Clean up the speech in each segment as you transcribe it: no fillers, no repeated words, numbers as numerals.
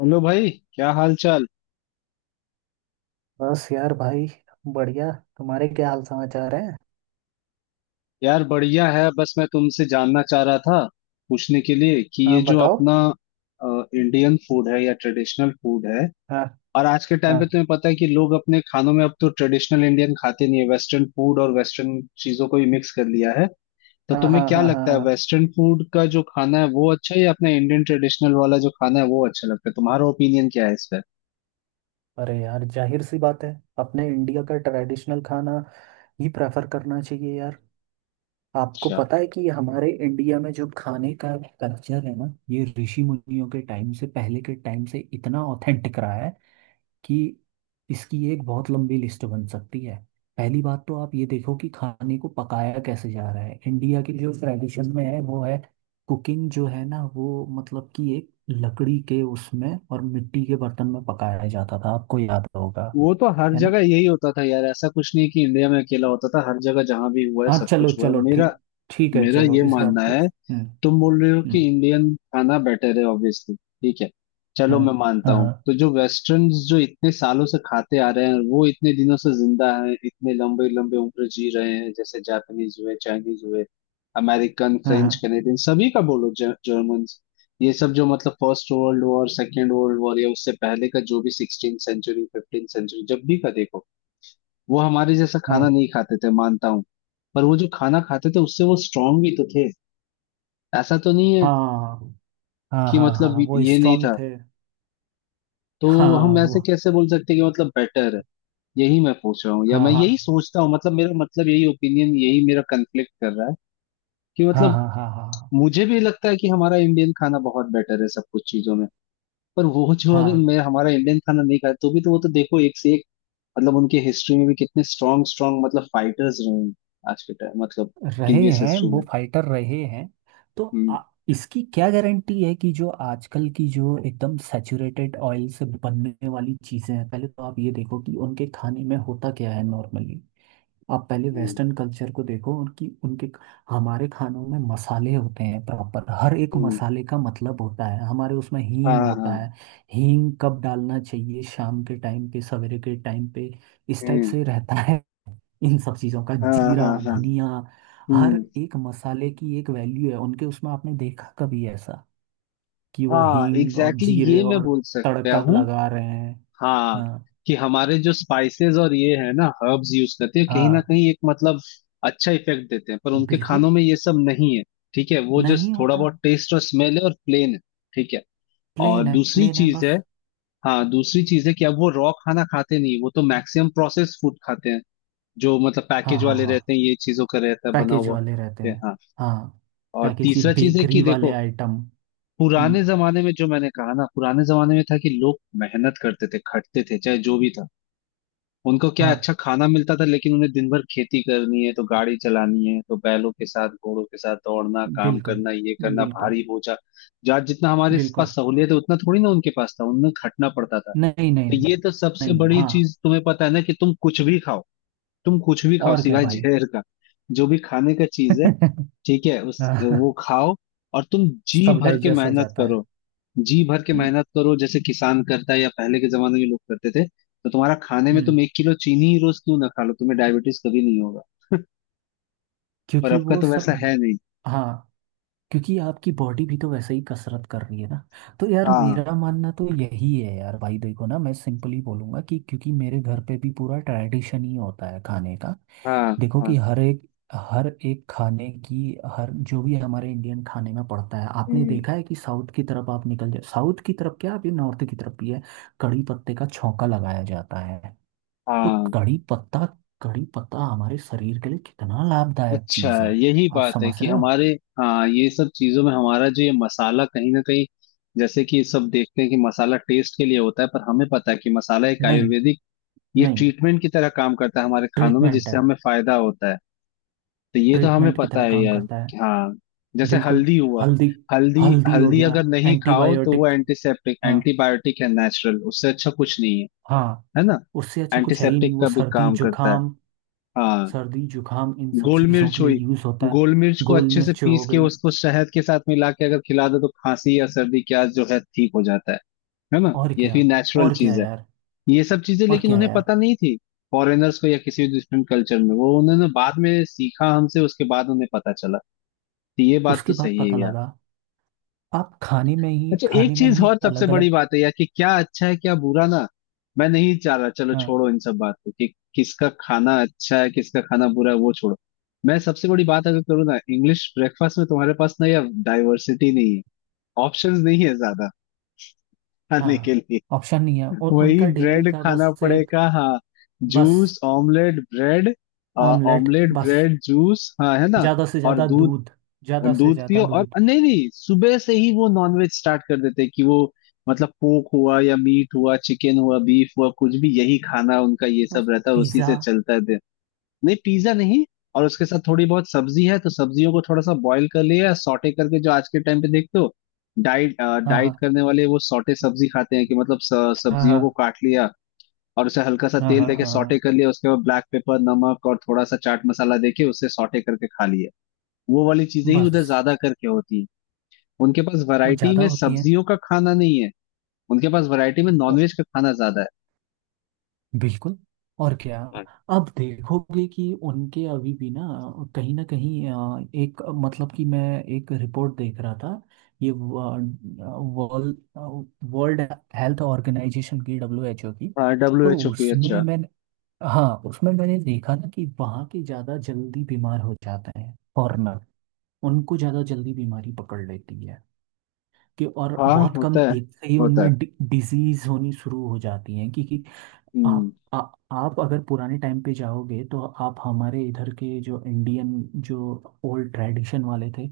Hello भाई, क्या हाल चाल। बस यार भाई, बढ़िया। तुम्हारे क्या हाल समाचार है? यार, बढ़िया है। बस मैं तुमसे जानना चाह रहा था पूछने के लिए कि ये हाँ, जो बताओ। अपना इंडियन फूड है या ट्रेडिशनल फूड है। हाँ और आज के टाइम हाँ पे तुम्हें पता है कि लोग अपने खानों में अब तो ट्रेडिशनल इंडियन खाते नहीं है, वेस्टर्न फूड और वेस्टर्न चीजों को ही मिक्स कर लिया है। तो हाँ तुम्हें हाँ क्या हाँ हाँ लगता है, हाँ। वेस्टर्न फूड का जो खाना है वो अच्छा है या अपना इंडियन ट्रेडिशनल वाला जो खाना है वो अच्छा लगता है? तुम्हारा ओपिनियन क्या है इस पर? अरे यार, जाहिर सी बात है, अपने इंडिया का ट्रेडिशनल खाना ही प्रेफर करना चाहिए यार। आपको अच्छा। पता है कि ये हमारे इंडिया में जो खाने का कल्चर है ना, ये ऋषि मुनियों के टाइम से, पहले के टाइम से इतना ऑथेंटिक रहा है कि इसकी एक बहुत लंबी लिस्ट बन सकती है। पहली बात तो आप ये देखो कि खाने को पकाया कैसे जा रहा है। इंडिया की जो ट्रेडिशन में है वो है कुकिंग, जो है ना, वो मतलब कि एक लकड़ी के उसमें और मिट्टी के बर्तन में पकाया जाता था, आपको याद होगा। वो तो हर है ना? जगह यही होता था यार, ऐसा कुछ नहीं कि इंडिया में अकेला होता था, हर जगह जहां भी हुआ है हाँ, सब चलो कुछ हुआ है। चलो मेरा ठीक। ठीक है, मेरा चलो ये इस बात मानना को। है। हम्म। तुम बोल रहे हो कि हम्म। इंडियन खाना बेटर है, ऑब्वियसली ठीक है, चलो हाँ मैं मानता हाँ हूँ। हाँ तो जो वेस्टर्न जो इतने सालों से खाते आ रहे हैं वो इतने दिनों से जिंदा हैं, इतने लंबे लंबे उम्र जी रहे हैं, जैसे जापानीज हुए, चाइनीज हुए, अमेरिकन, फ्रेंच, हाँ कनेडियन, सभी का बोलो, जर्मन, ये सब जो मतलब first world war second world war या उससे पहले का जो भी 16 सेंचुरी 15 सेंचुरी जब भी का देखो, वो हमारे जैसा खाना हाँ नहीं खाते थे, मानता हूँ। पर वो जो खाना खाते थे उससे वो स्ट्रांग भी तो थे, ऐसा तो नहीं है हाँ हाँ कि हाँ हाँ मतलब हाँ, वो ये नहीं स्ट्रांग था। थे। तो हाँ, हम ऐसे वो कैसे बोल सकते कि मतलब बेटर है? यही मैं पूछ रहा हूँ, या हाँ मैं हाँ यही सोचता हूँ, मतलब मेरा मतलब यही ओपिनियन यही मेरा कन्फ्लिक्ट कर रहा है कि हाँ मतलब हाँ हाँ हाँ मुझे भी लगता है कि हमारा इंडियन खाना बहुत बेटर है सब कुछ चीजों में। पर वो जो अगर हाँ मैं हमारा इंडियन खाना नहीं खाए तो भी तो वो तो देखो एक से एक, मतलब उनके हिस्ट्री में भी कितने स्ट्रांग स्ट्रांग मतलब फाइटर्स रहे हैं, आज के टाइम मतलब रहे प्रीवियस हैं, हिस्ट्री वो में। फाइटर रहे हैं। तो हम्म, इसकी क्या गारंटी है कि जो आजकल की, जो एकदम सैचुरेटेड ऑयल से बनने वाली चीज़ें हैं। पहले तो आप ये देखो कि उनके खाने में होता क्या है नॉर्मली। आप पहले हम्म, वेस्टर्न कल्चर को देखो, उनकी उनके हमारे खानों में मसाले होते हैं प्रॉपर। हर एक हम्म, मसाले का मतलब होता है, हमारे उसमें हाँ हींग होता है। हाँ, हींग कब डालना चाहिए? शाम के टाइम पे, सवेरे के टाइम पे, इस टाइप हम्म, से रहता है। इन सब चीज़ों का हाँ हाँ जीरा, हाँ, धनिया। हर हम्म, एक मसाले की एक वैल्यू है उनके उसमें। आपने देखा कभी ऐसा कि वो हाँ हींग और एग्जैक्टली। exactly, जीरे ये मैं और बोल सकता तड़का हूँ। लगा रहे हैं? हाँ, हाँ कि हमारे जो स्पाइसेस और ये है ना हर्ब्स यूज करते हैं कहीं ना हाँ। कहीं एक मतलब अच्छा इफेक्ट देते हैं, पर उनके बिल्कुल, खानों में ये सब नहीं है। ठीक है, वो जस्ट नहीं थोड़ा होता। बहुत टेस्ट और स्मेल है और प्लेन है। ठीक है। और प्लेन है, दूसरी प्लेन है चीज है, बस। हाँ दूसरी चीज है कि अब वो रॉ खाना खाते नहीं, वो तो मैक्सिमम प्रोसेस फूड खाते हैं जो मतलब हाँ पैकेज हाँ वाले हाँ, रहते हैं, ये चीजों का रहता है बना पैकेज हुआ, वाले रहते ठीक है हैं। हाँ। हाँ, और पैकेज ही, तीसरा चीज है कि बेकरी वाले देखो, आइटम। पुराने हम्म। जमाने में जो मैंने कहा ना, पुराने जमाने में था कि लोग मेहनत करते थे खटते थे, चाहे जो भी था उनको क्या अच्छा हाँ, खाना मिलता था, लेकिन उन्हें दिन भर खेती करनी है, तो गाड़ी चलानी है, तो बैलों के साथ घोड़ों के साथ दौड़ना, काम बिल्कुल। करना, ये करना, बिल्कुल। भारी बोझा। जहाँ जितना हमारे बिल्कुल। पास सहूलियत है उतना थोड़ी ना उनके पास था, उन्हें खटना पड़ता था। नहीं नहीं तो नहीं। ये तो सबसे नहीं, बड़ी हाँ। चीज तुम्हें पता है ना कि तुम कुछ भी खाओ, तुम कुछ भी खाओ और क्या सिवाय भाई। जहर का, जो भी खाने का चीज है ठीक है, उस हाँ, वो खाओ और तुम जी सब भर के डाइजेस्ट हो मेहनत जाता है। करो, जी भर के हम्म। मेहनत करो, जैसे किसान करता है या पहले के जमाने में लोग करते थे, तो तुम्हारा खाने में तुम हम्म। 1 किलो चीनी ही रोज क्यों ना खा लो, तुम्हें डायबिटीज कभी नहीं होगा। पर क्योंकि अब का वो तो सब, वैसा है नहीं। हाँ, क्योंकि आपकी बॉडी भी तो वैसे ही कसरत कर रही है ना। तो यार, हाँ मेरा मानना तो यही है यार भाई। देखो ना, मैं सिंपली बोलूंगा कि क्योंकि मेरे घर पे भी पूरा ट्रेडिशन ही होता है खाने का। हाँ देखो कि हाँ, हर एक, हर एक खाने की, हर जो भी हमारे इंडियन खाने में पड़ता है। आपने हम्म, देखा है कि साउथ की तरफ आप निकल जाए, साउथ की तरफ क्या, अभी नॉर्थ की तरफ भी है, कड़ी पत्ते का छौंका लगाया जाता है। तो हाँ, कड़ी पत्ता, कड़ी पत्ता हमारे शरीर के लिए कितना लाभदायक अच्छा, चीज है। यही आप बात है समझ कि रहे हो? हमारे, हाँ ये सब चीजों में हमारा जो ये मसाला कहीं ना कहीं, जैसे कि सब देखते हैं कि मसाला टेस्ट के लिए होता है, पर हमें पता है कि मसाला एक नहीं, आयुर्वेदिक ये नहीं, ट्रीटमेंट की तरह काम करता है हमारे खानों में, ट्रीटमेंट जिससे है। हमें फायदा होता है। तो ये तो हमें ट्रीटमेंट की पता तरह है काम यार करता है। कि हाँ, जैसे बिल्कुल। हल्दी हुआ, हल्दी। हल्दी। हल्दी हो हल्दी गया। अगर नहीं खाओ तो वो एंटीबायोटिक। एंटीसेप्टिक हाँ एंटीबायोटिक है, नेचुरल, उससे अच्छा कुछ नहीं है, हाँ। है ना? उससे अच्छा कुछ है ही नहीं, एंटीसेप्टिक वो का भी सर्दी काम करता है। जुकाम, हाँ, सर्दी जुकाम, इन सब गोल चीजों मिर्च के लिए हुई। यूज होता गोल मिर्च है। को गोल अच्छे से मिर्च पीस हो के गई। उसको शहद के साथ मिला के अगर खिला दो तो खांसी या सर्दी क्या जो है ठीक हो जाता है ना? और ये क्या। भी नेचुरल और क्या चीज है। यार। ये सब चीजें और लेकिन क्या उन्हें यार। पता नहीं थी, फॉरेनर्स को या किसी डिफरेंट कल्चर में, वो उन्होंने बाद में सीखा हमसे, उसके बाद उन्हें पता चला। तो ये बात उसके तो बाद सही पता है यार। लगा। आप खाने में ही, अच्छा, एक खाने में चीज ही और सबसे अलग बड़ी अलग। बात है यार कि क्या अच्छा है क्या बुरा ना, मैं नहीं चाह रहा, चलो छोड़ो इन सब बात को कि किसका खाना अच्छा है किसका खाना बुरा है, वो छोड़ो। मैं सबसे बड़ी बात अगर करूँ ना, इंग्लिश ब्रेकफास्ट में तुम्हारे पास ना यार डाइवर्सिटी नहीं है, ऑप्शंस नहीं है ज्यादा खाने के हाँ, लिए। ऑप्शन नहीं है, और वही उनका डेली ब्रेड का खाना बस एक। पड़ेगा, हाँ। बस juice, omelette, bread, omelette omelette, बस। ब्रेड, जूस, हाँ है ना? ज़्यादा से और ज़्यादा दूध, दूध। ज़्यादा से दूध ज़्यादा पियो और दूध। नहीं नहीं, सुबह से ही वो नॉनवेज स्टार्ट कर देते हैं कि वो मतलब पोक हुआ या मीट हुआ, चिकन हुआ, बीफ हुआ, कुछ भी, यही खाना उनका ये सब बस रहता है और उसी पिज़्ज़ा। से चलता है दिन। नहीं, पिज्जा नहीं। और उसके साथ थोड़ी बहुत सब्जी है तो सब्जियों को थोड़ा सा बॉईल कर लिया, सॉटे करके, जो आज के टाइम पे देखते हो डाइट, हाँ हाँ डाइट करने वाले वो सॉटे सब्जी खाते हैं कि मतलब हाँ सब्जियों को हाँ काट लिया और उसे हल्का सा हाँ तेल हाँ देके हाँ, सॉटे हाँ, कर लिया, उसके बाद ब्लैक पेपर, नमक और थोड़ा सा चाट मसाला देके उसे सॉटे करके खा लिया। वो वाली चीजें ही उधर बस। ज्यादा करके होती है। उनके पास वो वैरायटी ज़्यादा में होती है। सब्जियों का खाना नहीं है, उनके पास वैरायटी में ओ, नॉनवेज का खाना ज्यादा बिल्कुल। और क्या। है। अब देखोगे कि उनके अभी भी ना, कहीं ना कहीं एक मतलब कि मैं एक रिपोर्ट देख रहा था। ये वर्ल्ड वर्ल्ड हेल्थ ऑर्गेनाइजेशन की, डब्ल्यू एच ओ की। हाँ, डब्ल्यू तो एच ओ की, उसमें अच्छा। मैंने, हाँ, उसमें मैंने देखा ना कि वहाँ के ज़्यादा जल्दी बीमार हो जाते हैं फॉरेनर। उनको ज़्यादा जल्दी बीमारी पकड़ लेती है कि, और हाँ, बहुत होता कम है, एज से ही होता है। उनमें डिजीज होनी शुरू हो जाती है कि हम्म, आप आप अगर पुराने टाइम पे जाओगे तो आप हमारे इधर के जो इंडियन, जो ओल्ड ट्रेडिशन वाले थे,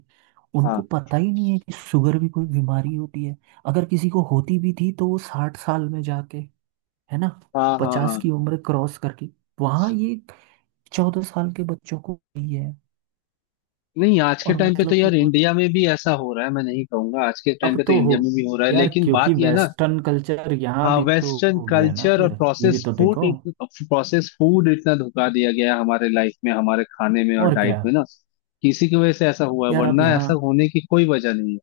उनको हाँ पता ही नहीं है कि शुगर भी कोई बीमारी होती है। अगर किसी को होती भी थी तो वो 60 साल में जाके, है ना, हाँ हाँ पचास हाँ। की उम्र क्रॉस करके। वहाँ ये 14 साल के बच्चों को वही है। नहीं, आज के और टाइम पे तो मतलब कि यार कोई, इंडिया में भी ऐसा हो रहा है, मैं नहीं कहूंगा, आज के टाइम अब पे तो तो हो इंडिया में भी हो रहा है, यार, लेकिन क्योंकि बात यह है ना, वेस्टर्न कल्चर यहाँ हाँ भी तो वेस्टर्न हो गया ना कल्चर फिर। और ये प्रोसेस भी तो फूड, देखो। प्रोसेस फूड इतना धुका दिया गया है हमारे लाइफ में, हमारे खाने में और और डाइट क्या में ना, किसी की वजह से ऐसा हुआ है, यार। आप वरना यहाँ, ऐसा होने की कोई वजह नहीं है।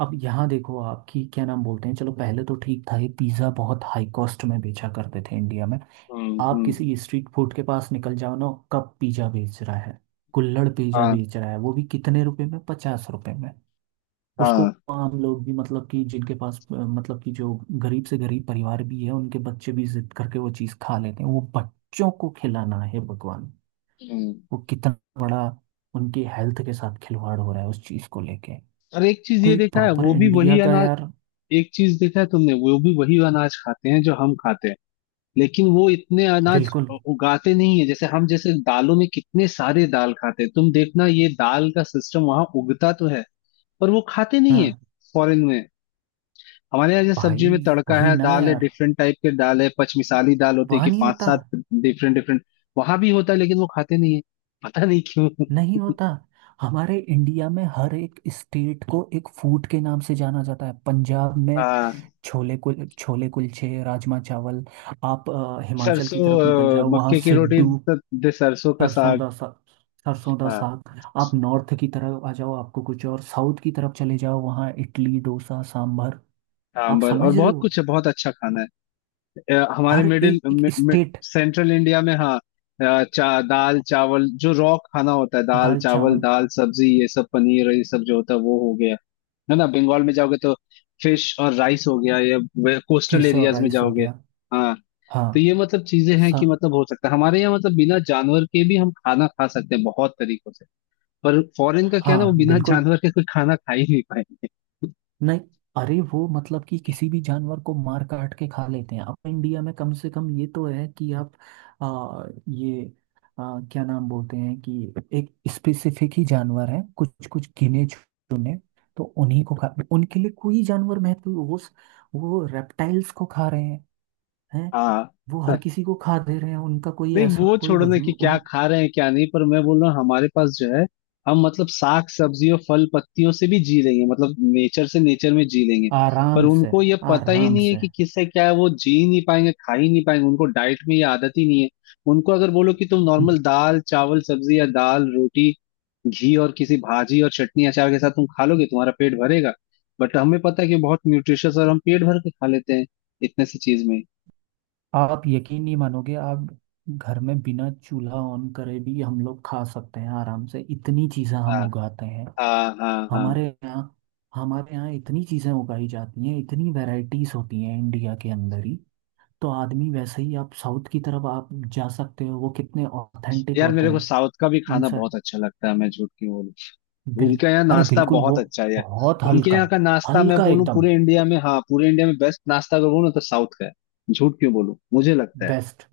अब यहाँ देखो आपकी, क्या नाम बोलते हैं, चलो पहले तो ठीक था, ये पिज़्ज़ा बहुत हाई कॉस्ट में बेचा करते थे इंडिया में। हम्म, आप हम्म, किसी स्ट्रीट फूड के पास निकल जाओ ना, कब पिज़्ज़ा बेच रहा है, कुल्हड़ पिज़्ज़ा हाँ बेच रहा है वो भी कितने रुपए में, 50 रुपए में। उसको हाँ, हम लोग भी, मतलब कि जिनके पास मतलब कि जो गरीब से गरीब परिवार भी है, उनके बच्चे भी जिद करके वो चीज़ खा लेते हैं। वो बच्चों को खिलाना है, भगवान, हम्म, वो कितना बड़ा उनकी हेल्थ के साथ खिलवाड़ हो रहा है उस चीज़ को लेके। और एक चीज तो ये एक देखा है प्रॉपर वो भी इंडिया वही का अनाज, यार। एक चीज देखा है तुमने वो भी वही अनाज खाते हैं जो हम खाते हैं, लेकिन वो इतने अनाज बिल्कुल। उगाते नहीं है जैसे हम, जैसे दालों में कितने सारे दाल खाते हैं, तुम देखना ये दाल का सिस्टम वहां उगता तो है पर वो खाते नहीं है हाँ फॉरेन में। हमारे यहाँ जैसे भाई। सब्जी में तड़का वही है, ना दाल है, यार। डिफरेंट टाइप के दाल है, पचमिसाली दाल होती है वहाँ कि नहीं पांच होता। सात डिफरेंट डिफरेंट, वहां भी होता है लेकिन वो खाते नहीं है, पता नहीं क्यों। नहीं होता। हमारे इंडिया में हर एक स्टेट को एक फूड के नाम से जाना जाता है। पंजाब में हाँ, छोले, कुल छोले कुलचे, राजमा चावल। आप हिमाचल की सरसों, तरफ निकल जाओ, वहाँ मक्के की रोटी सिड्डू। दे सरसों का सरसों साग, दा सा सरसों दा हाँ साग। आप नॉर्थ की तरफ आ जाओ, आपको कुछ और, साउथ की तरफ चले जाओ वहाँ इडली डोसा सांभर। आप सांबर और समझ रहे बहुत हो? कुछ है, बहुत अच्छा खाना है। हमारे हर मिडिल एक मि, मि, स्टेट। सेंट्रल इंडिया में हाँ, दाल चावल जो रॉ खाना होता है, दाल दाल चावल, चावल। दाल सब्जी ये सब, पनीर और ये सब जो होता है वो हो गया, है ना? बंगाल में जाओगे तो फिश और राइस हो गया, या कोस्टल फिश और एरियाज में राइस हो जाओगे, गया। हाँ। तो हाँ। ये मतलब चीजें हैं स- कि मतलब हो सकता है हमारे यहाँ मतलब बिना जानवर के भी हम खाना खा सकते हैं बहुत तरीकों से, पर फॉरेन का क्या है ना, वो हाँ, बिना बिल्कुल। जानवर के कोई खाना खा ही नहीं पाएंगे। नहीं। अरे वो मतलब कि किसी भी जानवर को मार काट के खा लेते हैं। अपने इंडिया में कम से कम ये तो है कि आप ये क्या नाम बोलते हैं, कि एक स्पेसिफिक ही जानवर है, कुछ कुछ गिने चुने, तो उन्हीं को खा। उनके लिए कोई जानवर महत्व, वो रेप्टाइल्स को खा रहे हैं। हैं। हाँ। वो हर किसी को खा दे रहे हैं, उनका कोई नहीं, ऐसा, वो कोई छोड़ो ना कि वजूद क्या उन। खा रहे हैं क्या नहीं, पर मैं बोल रहा हूँ हमारे पास जो है, हम मतलब साग सब्जी और फल पत्तियों से भी जी लेंगे, मतलब नेचर से नेचर में जी लेंगे। पर आराम से। उनको ये पता ही आराम नहीं है से। कि किससे क्या है, वो जी ही नहीं पाएंगे, खा ही नहीं पाएंगे, उनको डाइट में ये आदत ही नहीं है। उनको अगर बोलो कि तुम नॉर्मल दाल चावल सब्जी या दाल रोटी, घी और किसी भाजी और चटनी अचार के साथ तुम खा लोगे, तुम्हारा पेट भरेगा। बट हमें पता है कि बहुत न्यूट्रिशियस और हम पेट भर के खा लेते हैं इतने सी चीज में। आप यकीन नहीं मानोगे। आप घर में बिना चूल्हा ऑन करे भी हम लोग खा सकते हैं आराम से, इतनी चीज़ें हम हाँ उगाते हैं हाँ हाँ हाँ। हमारे यहाँ। हमारे यहाँ इतनी चीज़ें उगाई जाती हैं, इतनी वैरायटीज होती हैं इंडिया के अंदर ही। तो आदमी वैसे ही, आप साउथ की तरफ आप जा सकते हो, वो कितने ऑथेंटिक यार होते मेरे को हैं साउथ का भी खाना इनसे। बहुत अच्छा लगता है, मैं झूठ क्यों बोलूं? बिल उनके यहाँ अरे नाश्ता बिल्कुल, बहुत वो अच्छा है यार। बहुत उनके हल्का। यहाँ का नाश्ता मैं हल्का बोलूँ एकदम। पूरे इंडिया में, हाँ पूरे इंडिया में बेस्ट नाश्ता अगर बोलूँ तो साउथ का है, झूठ क्यों बोलूं, मुझे लगता है। बेस्ट।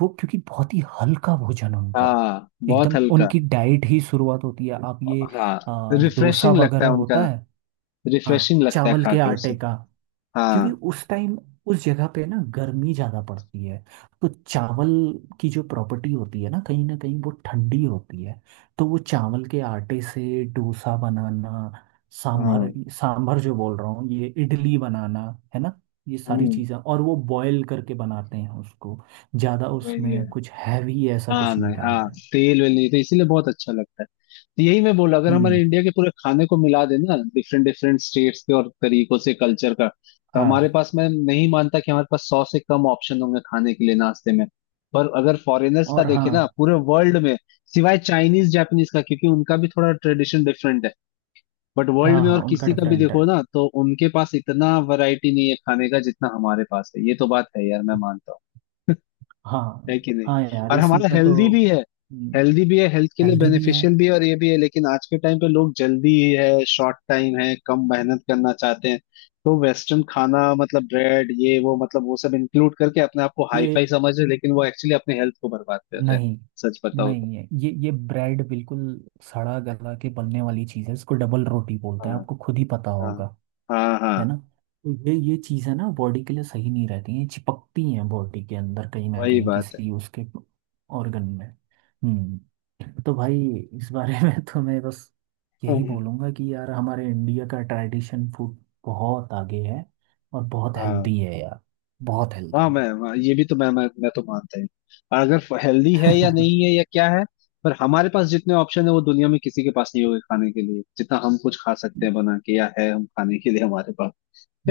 वो क्योंकि बहुत ही हल्का भोजन उनका हाँ, बहुत एकदम, हल्का। उनकी डाइट ही शुरुआत होती है आप ये हाँ, डोसा रिफ्रेशिंग लगता वगैरह है उनका, होता है। हाँ, रिफ्रेशिंग लगता है चावल खा के के आटे उसे। का। क्योंकि हाँ उस टाइम, उस जगह पे ना गर्मी ज्यादा पड़ती है, तो चावल की जो प्रॉपर्टी होती है ना, कहीं ना कहीं वो ठंडी होती है। तो वो चावल के आटे से डोसा बनाना, सांभर। हाँ, सांभर जो बोल रहा हूँ, ये इडली बनाना, है ना, ये सारी हम्म, चीज़ें, और वो बॉयल करके बनाते हैं उसको। ज्यादा वही है। उसमें कुछ हैवी ऐसा हाँ कुछ नहीं नहीं हाँ, डालते। तेल वेल नहीं, तो इसीलिए बहुत अच्छा लगता है। तो यही मैं बोला, अगर हमारे हम्म। इंडिया के पूरे खाने को मिला देना डिफरेंट डिफरेंट स्टेट्स के और तरीकों से कल्चर का, तो हमारे हाँ। पास, मैं नहीं मानता कि हमारे पास 100 से कम ऑप्शन होंगे खाने के लिए नाश्ते में। पर अगर फॉरेनर्स का और देखे ना हाँ पूरे वर्ल्ड में, सिवाय चाइनीज जापानीज का क्योंकि उनका भी थोड़ा ट्रेडिशन डिफरेंट है, बट वर्ल्ड हाँ में और हाँ, उनका किसी का भी डिफरेंट देखो है। ना तो उनके पास इतना वैरायटी नहीं है खाने का जितना हमारे पास है, ये तो बात है यार, मैं मानता हूँ, हाँ। है कि नहीं? हाँ यार, और हमारा इसमें हेल्दी तो भी, हेल्दी भी है, हेल्थ के लिए हेल्दी भी है। बेनिफिशियल भी है और ये भी है, लेकिन आज के टाइम पे लोग जल्दी है, शॉर्ट टाइम है, कम मेहनत करना चाहते हैं, तो वेस्टर्न खाना मतलब ब्रेड ये वो मतलब वो सब इंक्लूड करके अपने आप को हाई ये फाई समझ रहे हैं, लेकिन वो एक्चुअली अपने हेल्थ को बर्बाद कर रहे हैं, नहीं, सच बताओ तो। नहीं है, ये ब्रेड बिल्कुल सड़ा गला के बनने वाली चीज़ है, इसको डबल रोटी बोलते हाँ हैं, आपको खुद ही पता हाँ होगा। हाँ है हाँ, ना? तो ये चीज़ है ना, बॉडी के लिए सही नहीं रहती है, चिपकती हैं बॉडी के अंदर कहीं ना वही कहीं बात है, किसी उसके ऑर्गन में। तो भाई, इस बारे में तो मैं बस यही बोलूँगा कि यार, हमारे इंडिया का ट्रेडिशन फूड बहुत आगे है और बहुत हाँ। हेल्दी है यार। बहुत वाह, हेल्दी मैं वाह, ये भी तो मैं तो मानता हूँ, अगर हेल्दी है या है। नहीं है या क्या है, पर हमारे पास जितने ऑप्शन है वो दुनिया में किसी के पास नहीं होंगे खाने के लिए, जितना हम कुछ खा सकते हैं बना के या है हम खाने के लिए हमारे पास,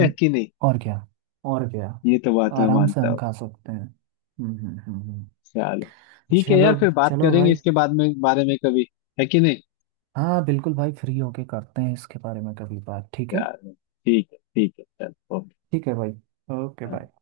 है कि नहीं? और क्या। और क्या। ये तो बात मैं आराम से मानता हम हूँ। खा सकते हैं। हम्म हम्म हम्म, हम्म। चलो, ठीक है चलो। यार, फिर बात चलो करेंगे भाई। इसके बाद में बारे में कभी, है कि नहीं? हाँ बिल्कुल भाई, फ्री होके करते हैं इसके बारे में कभी बात, ठीक है। चलो, ठीक है ठीक है, चलो ओके। ठीक है भाई। Okay bye. हाँ।